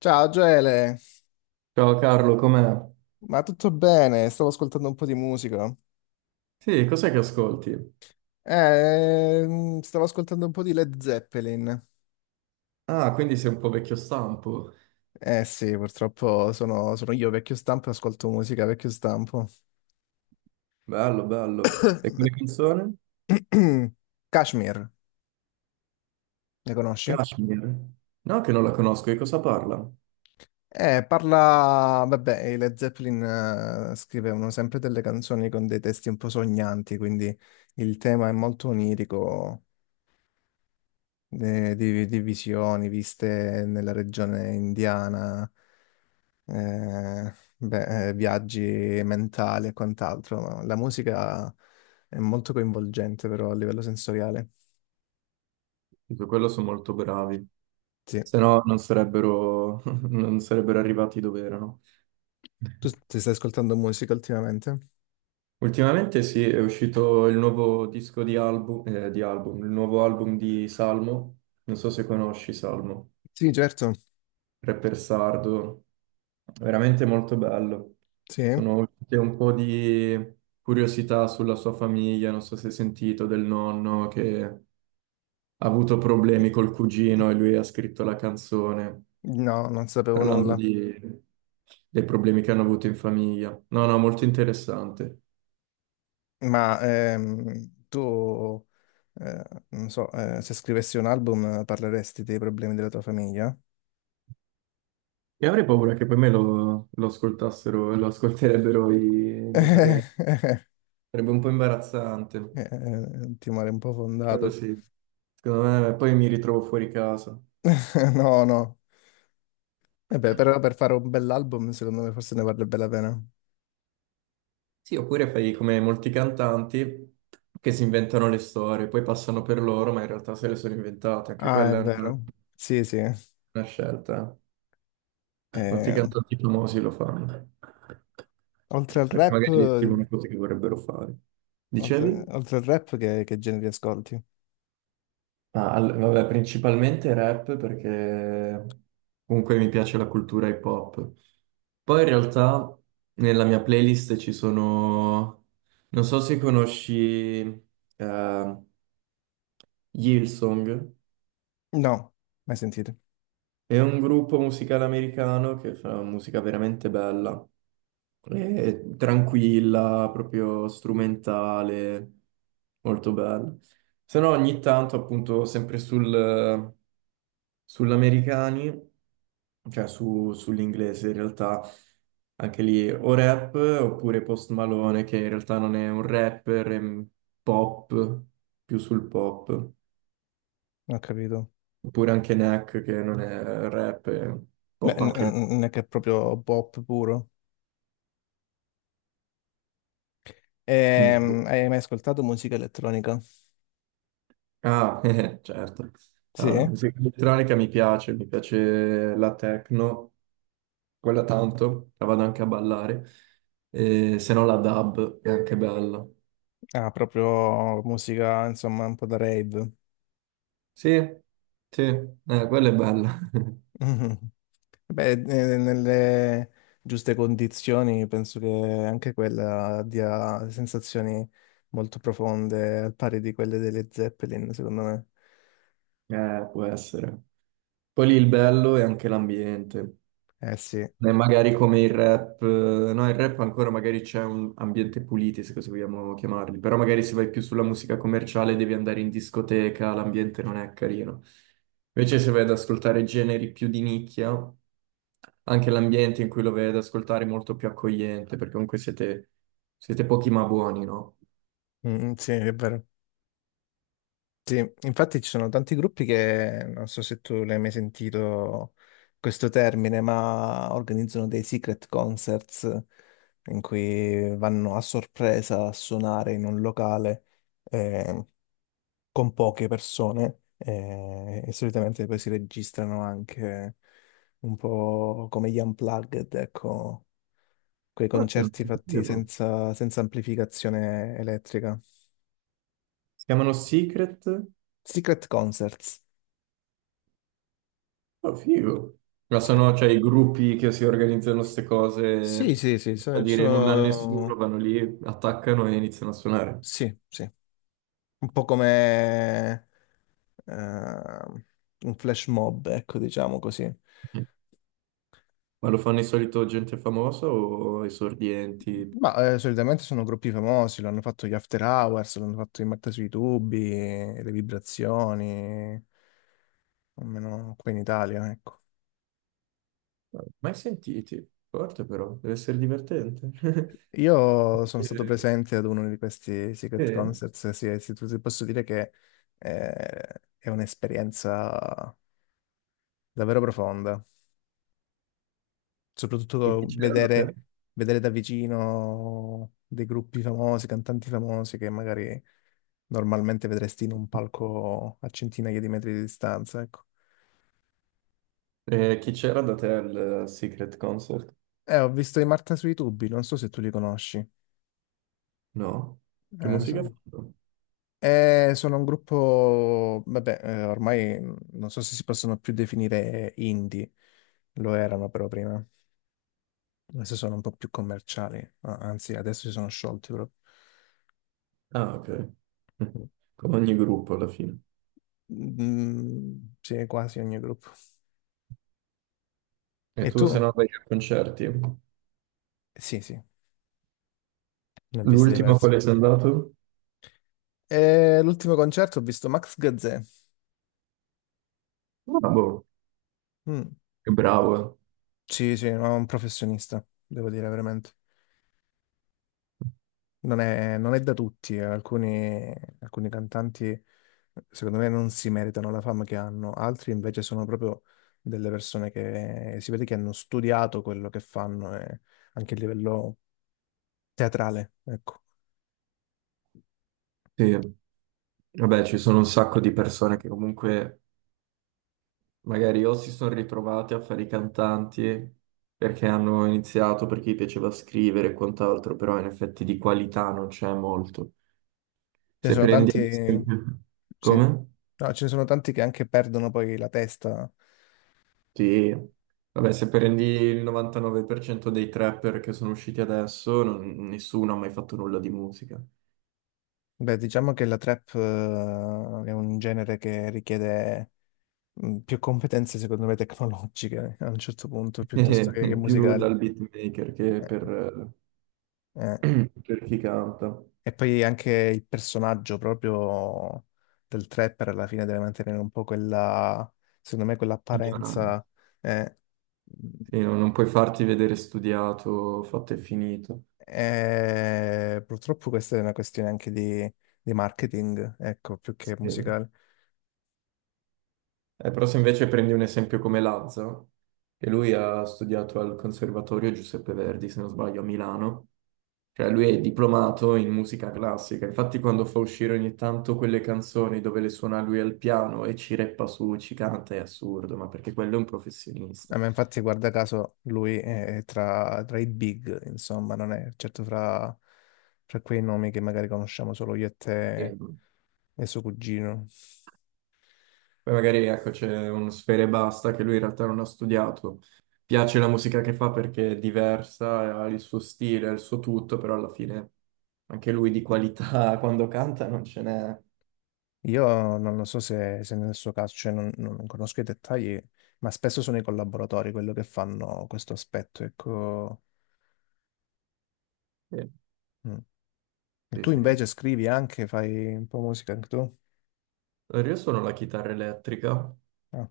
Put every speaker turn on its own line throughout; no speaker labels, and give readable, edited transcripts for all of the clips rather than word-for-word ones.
Ciao Gele,
Ciao Carlo, com'è?
ma tutto bene? Stavo ascoltando un po' di musica.
Sì, cos'è che ascolti?
Stavo ascoltando un po' di Led Zeppelin.
Ah, quindi sei un po' vecchio stampo.
Eh sì, purtroppo sono io vecchio stampo e ascolto musica vecchio stampo.
Bello, bello. E quella canzone?
Kashmir, le conosci?
Kashmir. No, che non la conosco, di cosa parla?
Parla... Vabbè, i Led Zeppelin scrivevano sempre delle canzoni con dei testi un po' sognanti, quindi il tema è molto onirico, di visioni viste nella regione indiana. Beh, viaggi mentali e quant'altro, ma la musica è molto coinvolgente però a livello sensoriale.
Su quello sono molto bravi.
Sì.
Se no non sarebbero, non sarebbero arrivati dove erano.
Tu ti stai ascoltando musica ultimamente?
Ultimamente sì, è uscito il nuovo disco di album, il nuovo album di Salmo. Non so se conosci Salmo.
Sì, certo,
Rapper sardo, veramente molto bello.
sì.
Sono uscite un po' di curiosità sulla sua famiglia, non so se hai sentito del nonno che ha avuto problemi col cugino e lui ha scritto la canzone
No, non sapevo
parlando
nulla.
di- dei problemi che hanno avuto in famiglia. No, no, molto interessante.
Ma tu, eh, non so, se scrivessi un album parleresti dei problemi della tua famiglia?
E avrei paura che poi lo ascoltassero, lo ascolterebbero i miei parenti. Sarebbe un po' imbarazzante,
Timore un po'
quello
fondato.
sì. Secondo me poi mi ritrovo fuori casa.
No, no. E beh, però per fare un bell'album, secondo me forse ne vale bene la pena.
Sì, oppure fai come molti cantanti che si inventano le storie, poi passano per loro, ma in realtà se le sono inventate, anche
Ah, è vero. Sì, sì.
una scelta. Molti
Eh,
cantanti famosi lo fanno,
Oltre al
perché
rap,
magari
eh,
descrivono cose che vorrebbero fare.
oltre,
Dicevi?
oltre al rap, che generi ascolti?
Ah, vabbè, principalmente rap perché comunque mi piace la cultura hip hop. Poi in realtà nella mia playlist ci sono, non so se conosci eh, Hillsong.
No, mai sentito.
È un gruppo musicale americano che fa musica veramente bella, è tranquilla, proprio strumentale, molto bella. Se no ogni tanto appunto sull'americani, cioè sull'inglese in realtà, anche lì o rap oppure Post Malone che in realtà non è un rapper, è un pop, più sul pop,
Non ho capito.
oppure anche Neck che non è rap, è
Beh,
pop anche lui.
non è che è proprio pop puro.
Quindi tu-
Hai mai ascoltato musica elettronica?
Ah, certo. No, no,
Sì?
musica elettronica mi piace la techno, quella tanto, la vado anche a ballare. E se no la dub è anche bella.
Ah, proprio musica, insomma, un po' da rave.
Sì, sì, quella è bella.
Mhm. Beh, nelle giuste condizioni penso che anche quella dia sensazioni molto profonde, al pari di quelle delle Zeppelin, secondo me.
Può essere. Poi lì il bello è anche l'ambiente.
Eh sì.
E magari come il rap, no, il rap ancora magari c'è un ambiente pulito, se così vogliamo chiamarli, però magari se vai più sulla musica commerciale devi andare in discoteca, l'ambiente non è carino. Invece se vai ad ascoltare generi più di nicchia, anche l'ambiente in cui lo vai ad ascoltare è molto più accogliente, perché siete pochi ma buoni, no?
Mm, mm, sì, è vero. Sì, infatti ci sono tanti gruppi che, non so se tu l'hai mai sentito questo termine, ma organizzano dei secret concerts in cui vanno a sorpresa a suonare in un locale eh, con poche persone e solitamente poi si registrano anche un po' come gli unplugged, ecco, quei
Guarda, non
concerti
lo
fatti
sapevo.
senza amplificazione elettrica.
Si chiamano Secret.
Secret concerts.
Oh, figo. Ma
Sì.
sono, cioè, i gruppi che si organizzano queste
Sì,
cose
sì, sì,
a dire nulla a nessuno,
sono,
vanno lì, attaccano e iniziano a suonare.
sì, sì, un po' come eh, un flash mob, ecco, diciamo così.
Mm. Ma lo fanno di solito gente famosa o esordienti?
Ma solitamente sono gruppi famosi, l'hanno fatto gli After Hours, l'hanno fatto i Marta sui tubi, le vibrazioni, almeno qui in Italia, ecco.
Mai sentiti? Forte però, deve essere divertente.
Io sono stato
Eh,
presente ad uno di questi Secret
eh,
Concerts, sì, sì, ti posso dire che eh, è un'esperienza davvero profonda.
e chi
Soprattutto
c'era da te?
vedere, vedere da vicino dei gruppi famosi, cantanti famosi che magari normalmente vedresti in un palco a centinaia di metri di distanza, ecco.
Chi c'era da te al Secret Concert?
Ho visto i Marta sui tubi, non so se tu li conosci.
No? Che
Eh,
musica ha
so-
fatto?
Sono un gruppo, vabbè, ormai non so se si possono più definire indie, lo erano però prima, adesso sono un po' più commerciali, anzi adesso si sono sciolti proprio.
Ah, ok. Mm. Come ogni gruppo alla fine.
Mm, mm, sì, quasi ogni gruppo.
E
E
tu
tu?
se no vai a concerti?
Sì, sì, ne ho visti
L'ultima
diversi.
quale sei andato?
E l'ultimo concerto ho visto Max Gazzè.
Ah, boh,
Mm.
che bravo.
Sì, sì, no, un professionista, devo dire veramente. Non è da tutti, eh. Alcuni cantanti secondo me non si meritano la fama che hanno, altri invece sono proprio delle persone che si vede che hanno studiato quello che fanno, e anche a livello teatrale, ecco.
Eh. Sì, vabbè, ci sono un sacco di persone che comunque magari o si sono ritrovate a fare i cantanti perché hanno iniziato, perché gli piaceva scrivere e quant'altro, però in effetti di qualità non c'è molto.
Ce ne
Se
sono
prendi
tanti,
ad esempio...
sì.
Come?
No, ce ne sono tanti che anche perdono poi la testa.
Sì. Vabbè, se prendi il 99% dei trapper che sono usciti adesso, nessuno ha mai fatto nulla di musica.
Beh, diciamo che la trap, è un genere che richiede più competenze, secondo me, tecnologiche a un certo punto, piuttosto che
Più
musicali.
dal beatmaker che
Eh,
per,
eh.
per chi canta.
E poi anche il personaggio proprio del trapper alla fine deve mantenere un po' quella, secondo me,
Ignorante.
quell'apparenza. eh.
Sì, no, non puoi farti vedere studiato, fatto e finito.
Purtroppo questa è una questione anche di marketing, ecco, più che
Sì.
musicale.
Però se invece prendi un esempio come Lazza, che lui ha studiato al Conservatorio Giuseppe Verdi, se non sbaglio, a Milano, cioè lui è diplomato in musica classica, infatti quando fa uscire ogni tanto quelle canzoni dove le suona lui al piano e ci reppa su, ci canta, è assurdo, ma perché quello è un professionista.
Ma infatti, guarda caso, lui è tra i big, insomma, non è certo fra, fra quei nomi che magari conosciamo solo io e te e suo cugino.
Poi magari ecco c'è uno sfera e basta che lui in realtà non ha studiato. Piace la musica che fa perché è diversa, ha il suo stile, ha il suo tutto, però alla fine anche lui di qualità quando canta non ce n'è.
Io non lo so se, se nel suo caso, cioè non conosco i dettagli, ma spesso sono i collaboratori quello che fanno questo aspetto, ecco.
Sì,
Mm. E
sì.
tu
Sì.
invece scrivi anche, fai un po' musica anche tu?
Allora, io suono la chitarra elettrica.
Ah,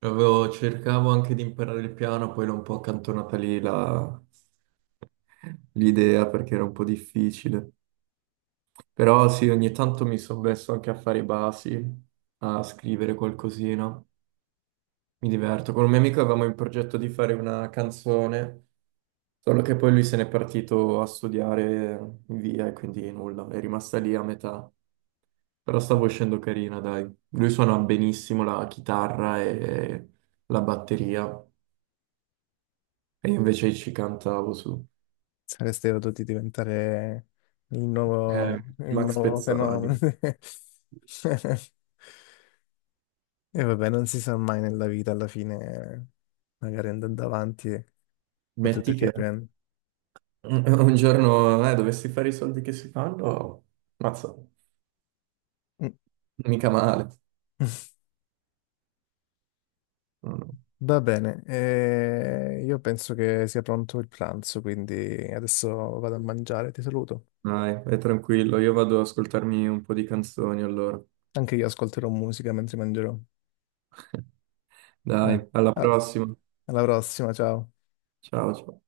Cercavo anche di imparare il piano, poi l'ho un po' accantonata l'idea perché era un po' difficile. Però sì, ogni tanto mi sono messo anche a fare i basi, a scrivere qualcosina. Mi diverto. Con un mio amico avevamo in progetto di fare una canzone, solo che poi lui se n'è partito a studiare in via e quindi nulla, è rimasta lì a metà. Però stavo uscendo carina, dai. Lui suona benissimo la chitarra e la batteria, e io invece ci cantavo su.
saresti potuti diventare il
Max
nuovo fenomeno.
Pezzali.
E vabbè, non si sa mai nella vita, alla fine magari andando avanti e potete
Metti che
riprendere.
un giorno dovessi fare i soldi che si fanno, mazza,
Mm.
mica male. No, no.
Va bene, io penso che sia pronto il pranzo, quindi adesso vado a mangiare, ti saluto.
Dai, è tranquillo, io vado ad ascoltarmi un po' di canzoni allora.
Anche io ascolterò musica mentre mangerò. Eh,
Dai, alla
ah,
prossima.
Alla prossima, ciao.
Ciao, ciao.